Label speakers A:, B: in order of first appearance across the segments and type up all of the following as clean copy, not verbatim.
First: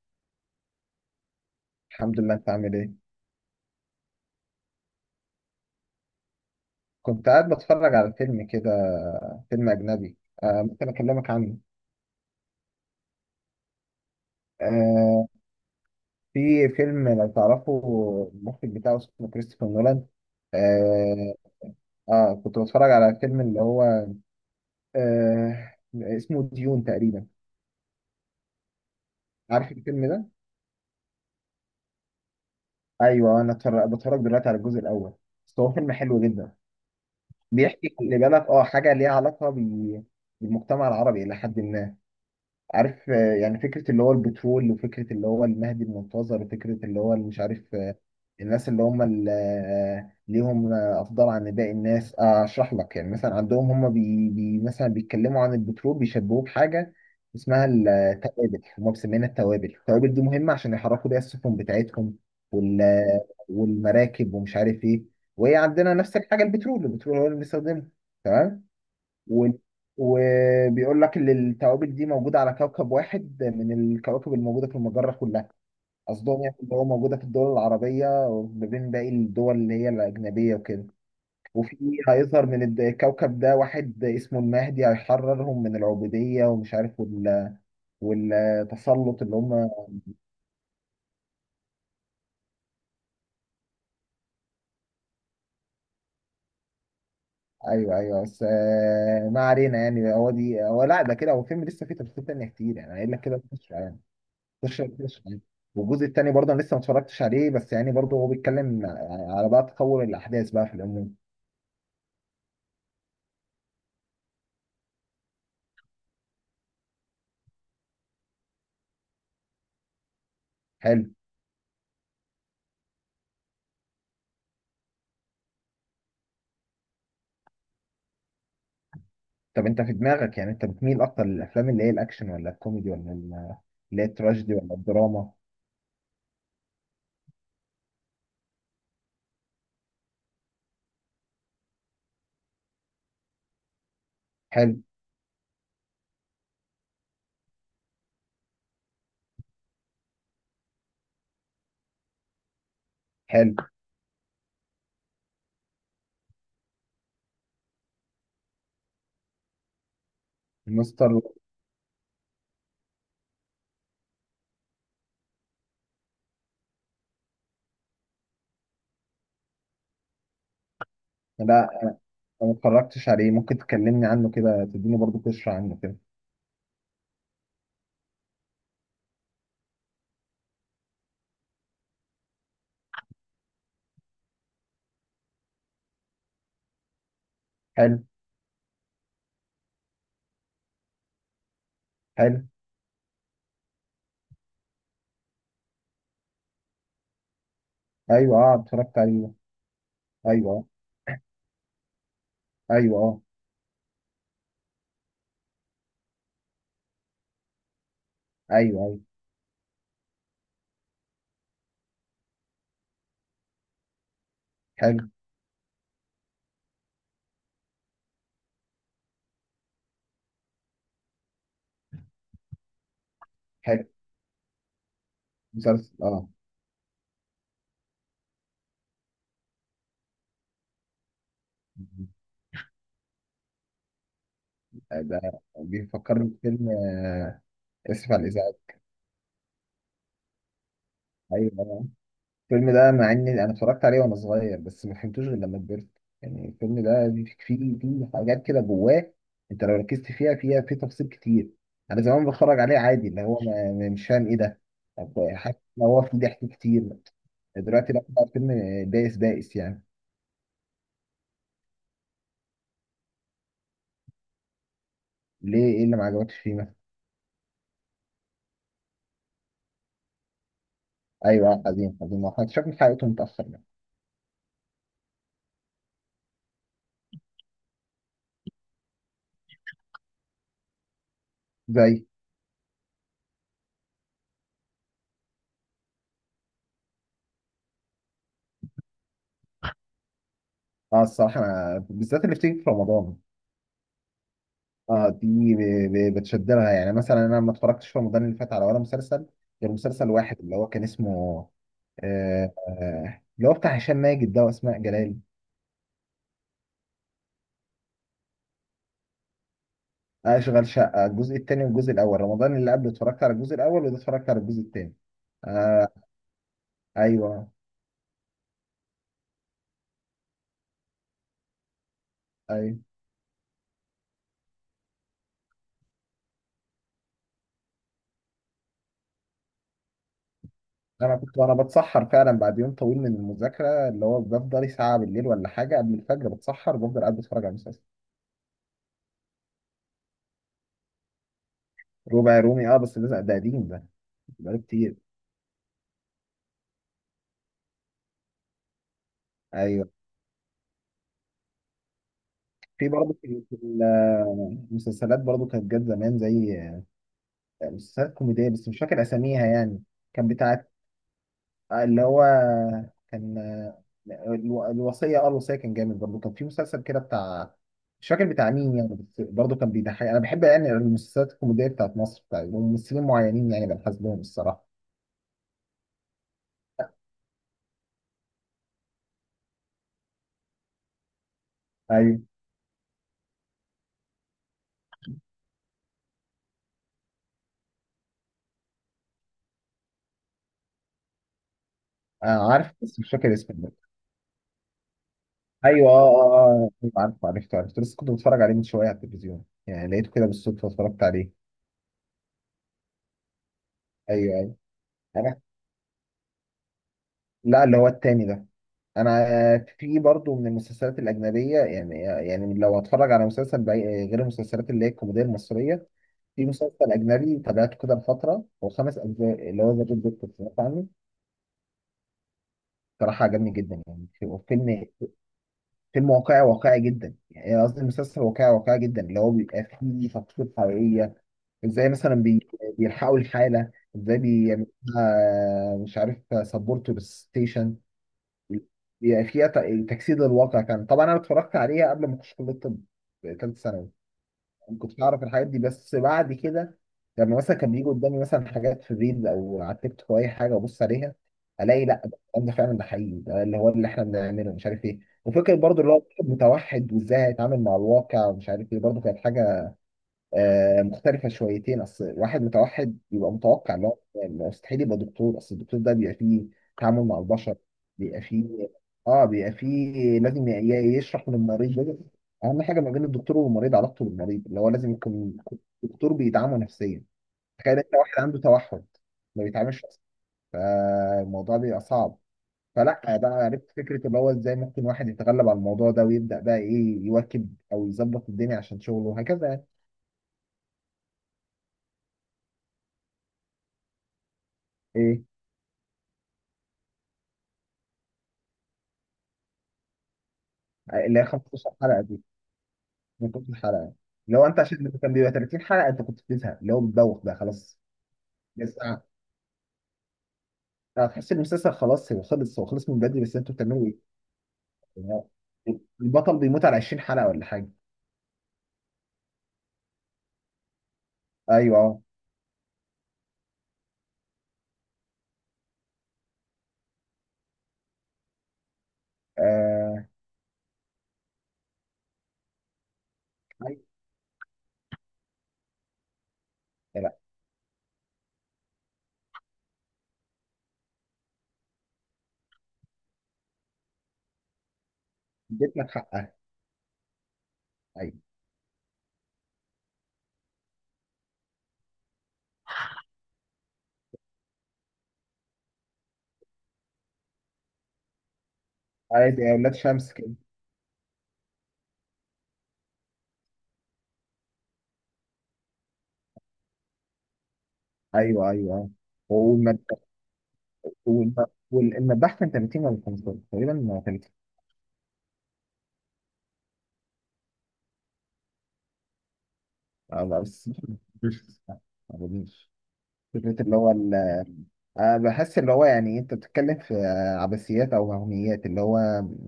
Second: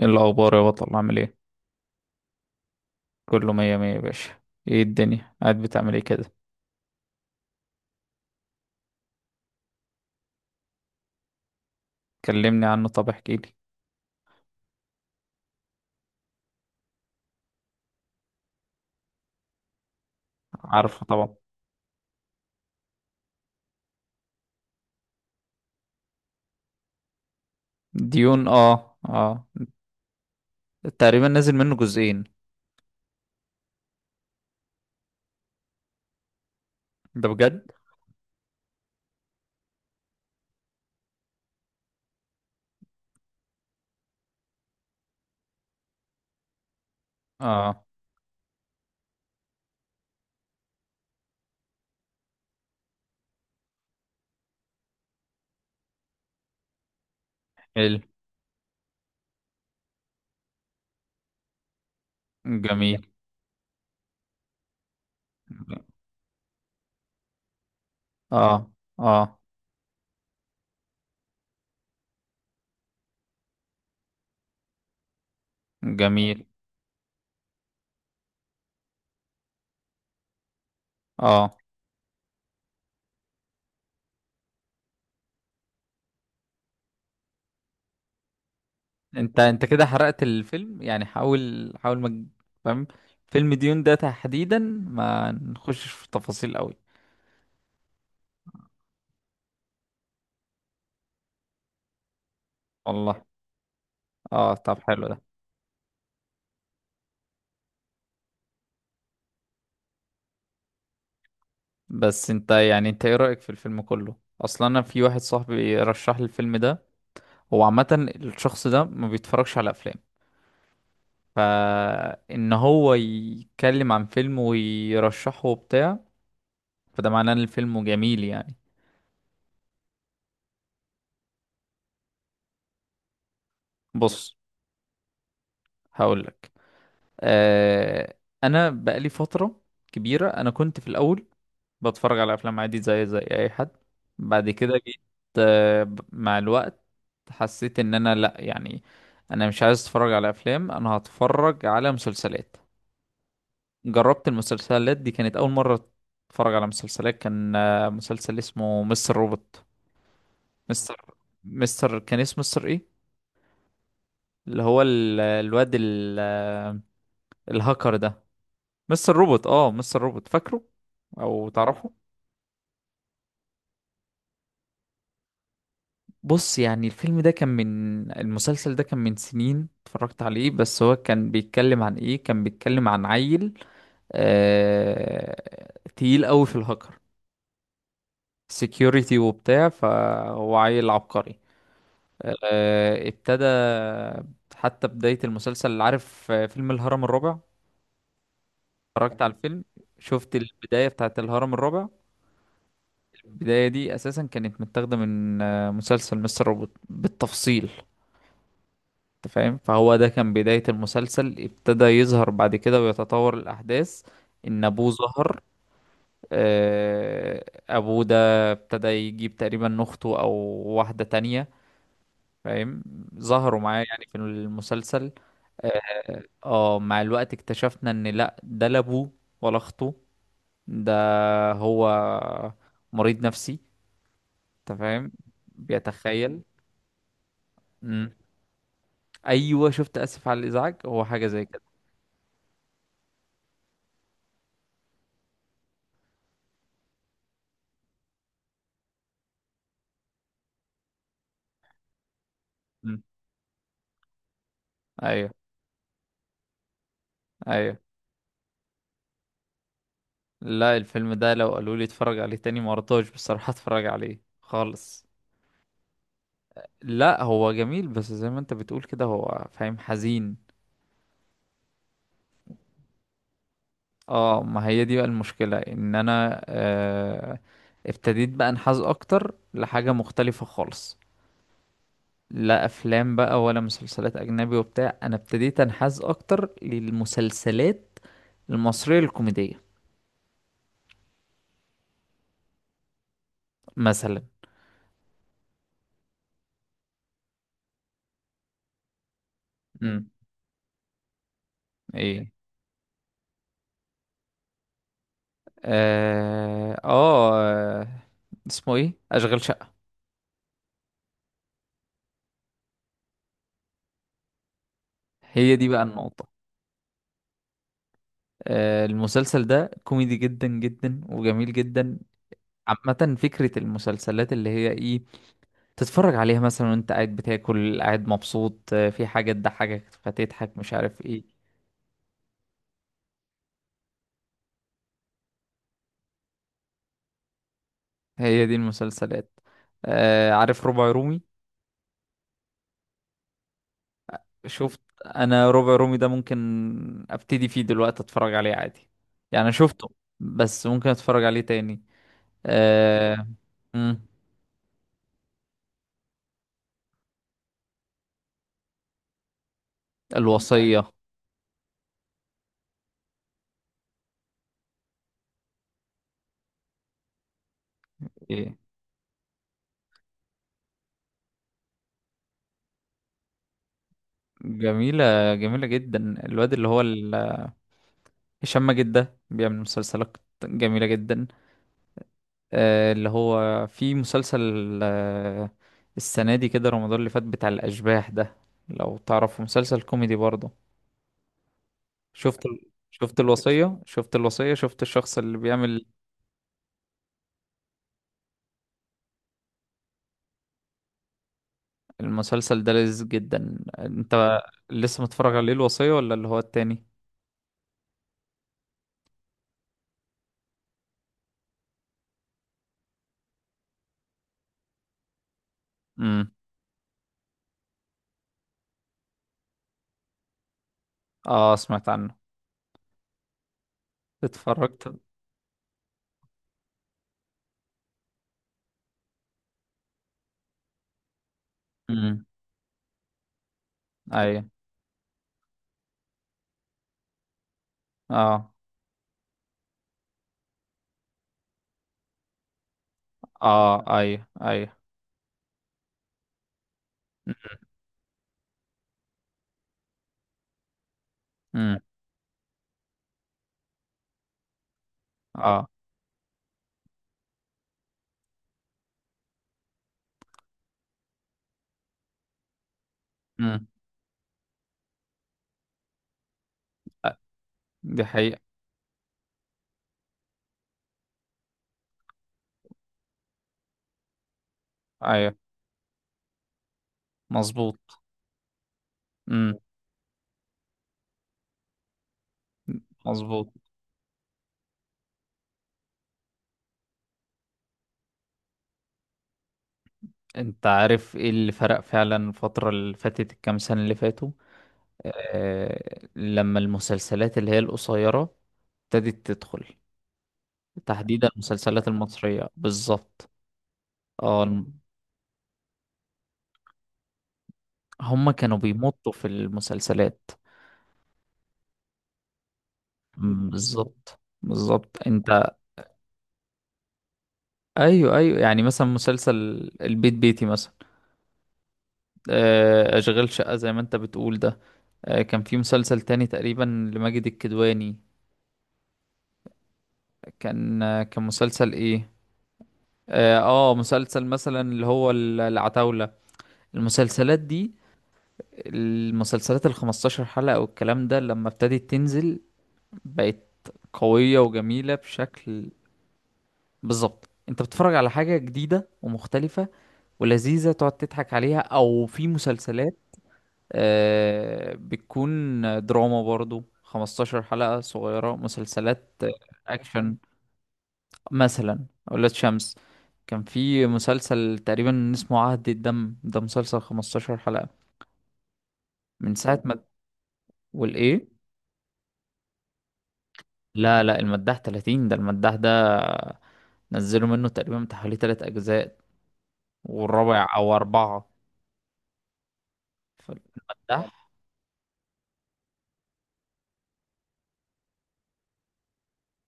A: ايه الاخبار يا بطل، عامل ايه؟
B: الحمد لله، انت عامل ايه؟
A: كله مية مية يا باشا. ايه الدنيا قاعد بتعمل ايه كده؟
B: كنت قاعد بتفرج على فيلم كده، فيلم اجنبي. آه، ممكن اكلمك عنه.
A: كلمني عنه، طب احكي لي.
B: آه، في فيلم لو تعرفه المخرج بتاعه اسمه كريستوفر نولان.
A: عارفه طبعا.
B: آه، اه، كنت بتفرج على فيلم اللي هو اسمه ديون تقريبا.
A: ديون، اه اه.
B: عارف الفيلم ده؟
A: تقريبا نازل منه جزئين.
B: ايوه، انا بتفرج دلوقتي على الجزء الاول. بس هو فيلم حلو جدا.
A: ده بجد؟
B: بيحكي، خلي بالك، حاجه ليها علاقه بالمجتمع العربي الى حد ما. عارف؟ يعني فكرة اللي هو البترول، وفكرة اللي هو المهدي المنتظر، وفكرة اللي هو اللي مش عارف.
A: اه.
B: الناس اللي هم اللي ليهم أفضل عن باقي الناس. أشرح لك. يعني مثلا عندهم هم بي بي مثلا بيتكلموا عن البترول بيشبهوه بحاجة اسمها
A: حلو.
B: التوابل. هم مسمينها التوابل. التوابل دي مهمة عشان يحركوا بيها السفن بتاعتهم،
A: جميل.
B: والمراكب ومش عارف إيه. وهي عندنا نفس الحاجة، البترول. البترول هو اللي بنستخدمه.
A: اه
B: تمام.
A: اه.
B: و... وبيقول لك ان الكواكب دي موجوده على كوكب واحد من الكواكب الموجوده في المجره كلها. قصدهم
A: جميل.
B: يعني اللي هو موجوده في الدول العربيه وما بين باقي الدول اللي هي الاجنبيه وكده.
A: اه.
B: وفي، هيظهر من الكوكب ده واحد اسمه المهدي، هيحررهم من العبوديه ومش عارف والتسلط اللي
A: انت
B: هم.
A: انت كده حرقت الفيلم، يعني حاول حاول ما تج- فاهم. فيلم ديون ده تحديدا، ما نخشش في تفاصيل قوي.
B: ايوه، ايوه، بس، ما علينا، يعني هو دي، هو لا ده كده، هو فيلم لسه فيه تفاصيل تانيه كتير، يعني قايل لك
A: والله؟
B: كده.
A: اه، طب
B: 16
A: حلو ده.
B: 13. والجزء التاني برضه انا لسه ما اتفرجتش عليه، بس يعني برضه هو بيتكلم يعني على بقى تطور الاحداث بقى في العموم.
A: بس انت ايه رأيك في الفيلم كله اصلا؟ انا في واحد صاحبي رشح لي الفيلم ده. هو عامة الشخص ده ما بيتفرجش على افلام،
B: حلو.
A: فان هو يتكلم عن فيلم ويرشحه وبتاع، فده معناه ان الفيلم جميل يعني.
B: طب انت في دماغك، يعني انت بتميل اكتر للافلام اللي هي الاكشن، ولا الكوميدي، ولا اللي هي
A: بص،
B: التراجيدي، ولا الدراما؟
A: هقولك. آه، انا بقالي فترة كبيرة. انا كنت في الاول بتفرج على افلام عادي زي اي حد. بعد كده
B: حلو.
A: جيت مع الوقت حسيت ان انا لا يعني، انا مش عايز اتفرج على افلام، انا هتفرج على مسلسلات.
B: حلو.
A: جربت المسلسلات دي، كانت اول مرة اتفرج على مسلسلات. كان مسلسل اسمه مستر روبوت. مستر
B: مستر.
A: مستر كان اسمه مستر ايه؟ اللي هو الواد الهاكر ده. مستر روبوت، اه، مستر روبوت، فاكره او
B: لا، أنا
A: تعرفه؟
B: ما اتفرجتش عليه، ممكن تكلمني عنه كده، تديني برضه قشرة عنه كده.
A: بص يعني، الفيلم ده كان من المسلسل ده كان من سنين اتفرجت عليه. بس هو كان بيتكلم عن ايه؟ كان بيتكلم عن عيل آه... تقيل قوي في الهاكر،
B: حلو.
A: سكيورتي وبتاع. فهو عيل عبقري.
B: حلو.
A: ابتدى، حتى بداية المسلسل اللي، عارف فيلم الهرم الرابع؟
B: ايوه. اه، اتفرجت
A: اتفرجت
B: عليه.
A: على الفيلم، شفت
B: ايوه. اه.
A: البداية بتاعت الهرم الرابع.
B: ايوه. اه.
A: البداية دي أساسا كانت متاخدة من مسلسل مستر روبوت بالتفصيل.
B: ايوه. ايوه.
A: انت فاهم؟ فهو ده كان بداية المسلسل، ابتدى يظهر بعد كده ويتطور الأحداث إن أبوه
B: حلو.
A: ظهر. أبوه ده ابتدى يجيب تقريبا أخته أو واحدة تانية، فاهم؟ ظهروا معاه
B: حلو.
A: يعني في المسلسل.
B: مسلسل. اه.
A: اه، مع الوقت اكتشفنا إن لأ، ده لا أبوه ولا أخته، ده هو مريض نفسي، أنت فاهم؟
B: ده بيفكرني
A: بيتخيل.
B: بفيلم
A: مم.
B: اسف على الازعاج.
A: أيوه شفت، آسف على الإزعاج، هو حاجة زي كده.
B: ايوه، الفيلم ده مع اني انا اتفرجت عليه وانا صغير، بس ما فهمتوش غير لما كبرت. يعني الفيلم ده فيه حاجات كده جواه. انت لو ركزت فيها، في تفاصيل كتير. انا زمان بتفرج عليه
A: مم.
B: عادي، اللي هو مش فاهم ايه ده. طب
A: أيوه.
B: حاسس ان هو فيه ضحك كتير.
A: أيوه.
B: دلوقتي لا، بقى الفيلم بائس، بائس يعني.
A: لا الفيلم ده لو قالوا لي اتفرج عليه تاني، ما رضاش بصراحة اتفرج عليه خالص.
B: ليه؟ ايه اللي ما عجبكش فيه مثلا؟
A: لا هو جميل، بس زي ما انت بتقول كده، هو فاهم حزين.
B: ايوه، حزين، حزين، ما احنا اكتشفنا حقيقته متاخر يعني.
A: اه، ما هي دي بقى المشكلة، ان انا ابتديت بقى انحاز اكتر لحاجة مختلفة خالص.
B: زي.
A: لا افلام بقى ولا مسلسلات اجنبي وبتاع، انا ابتديت انحاز اكتر للمسلسلات المصرية الكوميدية
B: اه، الصراحه انا بالذات اللي بتيجي في رمضان.
A: مثلا.
B: اه، دي بتشد لها، يعني مثلا انا ما اتفرجتش في رمضان اللي فات على ولا مسلسل، غير
A: امم.
B: مسلسل واحد اللي هو كان اسمه
A: ايه؟
B: اللي هو بتاع هشام ماجد ده واسماء جلال.
A: اه، آه. اسمه ايه؟ اشغال شقة.
B: اشغل شقه الجزء الثاني. والجزء الاول رمضان اللي قبل اتفرجت على الجزء الاول، وده اتفرجت على الجزء الثاني.
A: هي دي بقى
B: آه.
A: النقطة.
B: ايوه.
A: المسلسل ده كوميدي جدا جدا وجميل جدا.
B: ايوه.
A: عامة فكرة المسلسلات اللي هي ايه؟ تتفرج عليها مثلا وانت قاعد بتاكل، قاعد مبسوط، في حاجة تضحكك فتضحك، مش عارف
B: انا
A: ايه.
B: كنت وانا بتسحر فعلا بعد يوم طويل من المذاكره، اللي هو بفضل ساعه بالليل ولا حاجه قبل الفجر بتسحر، بفضل قاعد بتفرج على المسلسل.
A: هي دي المسلسلات. عارف ربع رومي؟
B: ربع رومي، اه، بس ده قديم، ده بقاله
A: شفت،
B: كتير.
A: انا ربع رومي ده ممكن ابتدي فيه دلوقتي اتفرج عليه عادي، يعني أنا شفته
B: ايوه،
A: بس ممكن اتفرج عليه تاني.
B: في برضه
A: آه،
B: في
A: مم،
B: المسلسلات برضه كانت جت زمان، زي مسلسلات كوميدية، بس مش فاكر أساميها يعني. كان بتاعت
A: الوصية.
B: اللي هو، كان الوصية. اه الوصية كان جامد. برضه كان في مسلسل كده بتاع، مش فاكر بتاع
A: إيه.
B: مين يعني. بس برضه كان بيضحك. أنا بحب يعني المسلسلات الكوميدية بتاعت مصر، بتاعت ممثلين معينين، يعني بنحس لهم الصراحة.
A: جميلة، جميلة جدا. الواد اللي هو هشام ماجد ده بيعمل مسلسلات جميلة جدا.
B: أيوه.
A: اللي هو في مسلسل آه، السنة دي كده، رمضان اللي فات، بتاع الأشباح ده، لو تعرفه، مسلسل كوميدي برضه.
B: عارف، بس مش فاكر اسمه برضه.
A: شفت الوصية؟ شفت الشخص اللي بيعمل
B: أيوه. عارف، عرفته لسه كنت بتفرج عليه من شوية على التلفزيون يعني، لقيته كده بالصدفة اتفرجت عليه.
A: المسلسل ده؟ لذيذ جدا
B: ايوه.
A: انت.
B: ايوه.
A: لسه متفرج
B: انا.
A: عليه الوصية ولا اللي هو التاني؟
B: لا، اللي هو التاني ده. انا في برضو من المسلسلات الاجنبيه، يعني لو اتفرج على مسلسل غير المسلسلات اللي هي الكوميديه المصريه.
A: امم.
B: في مسلسل اجنبي تابعته كده لفتره، هو خمس اجزاء، اللي هو ذا جود دكتور، سمعت عنه؟
A: اه، سمعت عنه.
B: صراحه عجبني جدا يعني. فيلم،
A: اتفرجت.
B: فيلم واقعي، واقعي جدا يعني، قصدي المسلسل واقعي، واقعي جدا. اللي هو بيبقى فيه تفاصيل حقيقيه، ازاي مثلا
A: امم.
B: بيلحقوا الحاله، ازاي
A: ايوه.
B: بيعملوها. مش عارف، سبورت للستيشن.
A: اه.
B: بيبقى فيها تجسيد للواقع. كان طبعا انا اتفرجت عليها قبل ما اخش كليه الطب، في ثالثه ثانوي.
A: اه. ايوه ايوه.
B: ما كنتش اعرف الحاجات دي، بس بعد كده لما مثلا كان بيجي قدامي مثلا حاجات في الريلز او على التيك توك او اي حاجه وابص عليها،
A: امم.
B: الاقي لا، ده الكلام ده فعلا، ده حقيقي، ده اللي هو اللي احنا بنعمله مش عارف ايه. وفكره
A: اه.
B: برضو اللي هو الواحد متوحد وازاي هيتعامل مع الواقع، ومش عارف ايه، برضو كانت حاجه مختلفة شويتين. أصل واحد متوحد يبقى
A: امم.
B: متوقع إن هو مستحيل يبقى دكتور. أصل الدكتور ده بيبقى فيه تعامل
A: آه،
B: مع البشر.
A: دي
B: بيبقى
A: حقيقة.
B: فيه بيبقى فيه لازم يشرح للمريض. لازم، أهم حاجة ما بين الدكتور والمريض علاقته بالمريض، اللي هو لازم يكون،
A: ايوه
B: الدكتور بيدعمه نفسيا. تخيل أنت
A: مظبوط.
B: واحد عنده توحد ما
A: امم.
B: بيتعاملش أصلا، فالموضوع بيبقى صعب. فلا بقى
A: مظبوط.
B: عرفت فكرة اللي هو إزاي ممكن واحد يتغلب على الموضوع ده، ويبدأ بقى إيه، يواكب أو يظبط الدنيا عشان شغله وهكذا يعني.
A: انت عارف ايه اللي فرق فعلا الفترة اللي فاتت، الكام سنة اللي فاتوا؟
B: إيه؟
A: آه، لما المسلسلات اللي هي القصيرة ابتدت تدخل،
B: اللي هي
A: تحديدا
B: 15
A: المسلسلات
B: حلقه دي،
A: المصرية بالظبط.
B: من كل حلقه،
A: اه
B: لو انت عشان كان بيبقى 30 حلقه انت كنت بتزهق، اللي هو بتدوخ بقى خلاص.
A: هما كانوا
B: بس
A: بيمطوا في المسلسلات.
B: هتحس إن المسلسل خلاص هو خلص، من بدري، بس
A: مم،
B: انتوا بتعملوا ايه؟
A: بالظبط بالظبط
B: يعني
A: انت.
B: البطل بيموت على 20 حلقه ولا حاجه.
A: ايوه ايوه، يعني مثلا مسلسل البيت بيتي مثلا.
B: ايوه.
A: اشغال شقة زي ما انت بتقول ده. كان في مسلسل تاني تقريبا لماجد الكدواني،
B: اه.
A: كان مسلسل ايه، اه
B: ايوه.
A: مسلسل مثلا اللي هو العتاولة.
B: لا.
A: المسلسلات دي، المسلسلات ال 15 حلقة والكلام ده، لما ابتدت تنزل بقت قوية وجميلة بشكل.
B: اديت لك حقها.
A: بالظبط، انت بتتفرج على
B: ايوه.
A: حاجة جديدة ومختلفة ولذيذة، تقعد تضحك عليها. او في مسلسلات بتكون دراما برضو 15 حلقة صغيرة، مسلسلات
B: عادي، يا ولاد شمس
A: اكشن
B: كده.
A: مثلا، اولاد شمس. كان في مسلسل تقريبا اسمه عهد الدم، ده مسلسل 15 حلقة.
B: ايوه. ايوه.
A: من ساعة ما...
B: والمذبح.
A: والايه...
B: والم- والمذبح كان 30 ولا 15،
A: لا
B: تقريبا
A: لا،
B: 30؟
A: المداح 30، ده المداح ده نزلوا منه تقريبا بتاع حوالي تلات اجزاء والرابع
B: بس
A: او
B: مش،
A: اربعة.
B: ما أظنش. فكرة اللي هو
A: فالمداح.
B: بحس اللي هو، يعني أنت بتتكلم في عبثيات أو وهميات اللي هو.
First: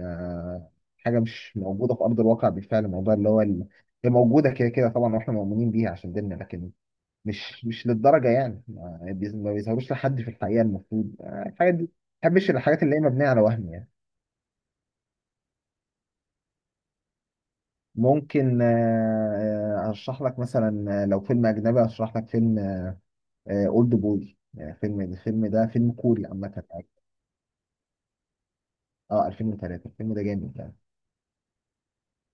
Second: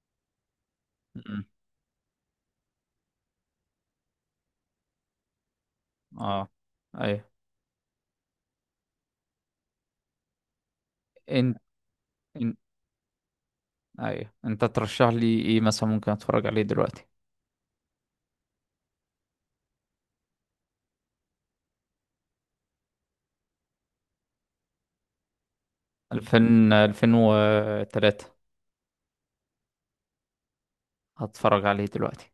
B: أه حاجة
A: مم.
B: مش موجودة في أرض الواقع بالفعل. الموضوع اللي هو هي موجودة كده كده طبعا، وإحنا مؤمنين بيها عشان ديننا،
A: اه
B: لكن
A: ايوه
B: مش للدرجة يعني، ما بيظهروش لحد في الحقيقة. المفروض
A: انت.
B: الحاجات دي ما بحبش
A: إن...
B: الحاجات اللي هي مبنية على وهم يعني.
A: ايوه انت ترشح لي ايه مثلا ممكن اتفرج عليه دلوقتي؟
B: ممكن، أرشح لك مثلا، لو فيلم أجنبي أرشح لك فيلم أولد بوي، يعني فيلم. الفيلم ده فيلم كوري عامة.
A: 2000؟ 2003؟
B: اه، 2003، الفيلم ده جامد يعني.
A: هتفرج عليه دلوقتي؟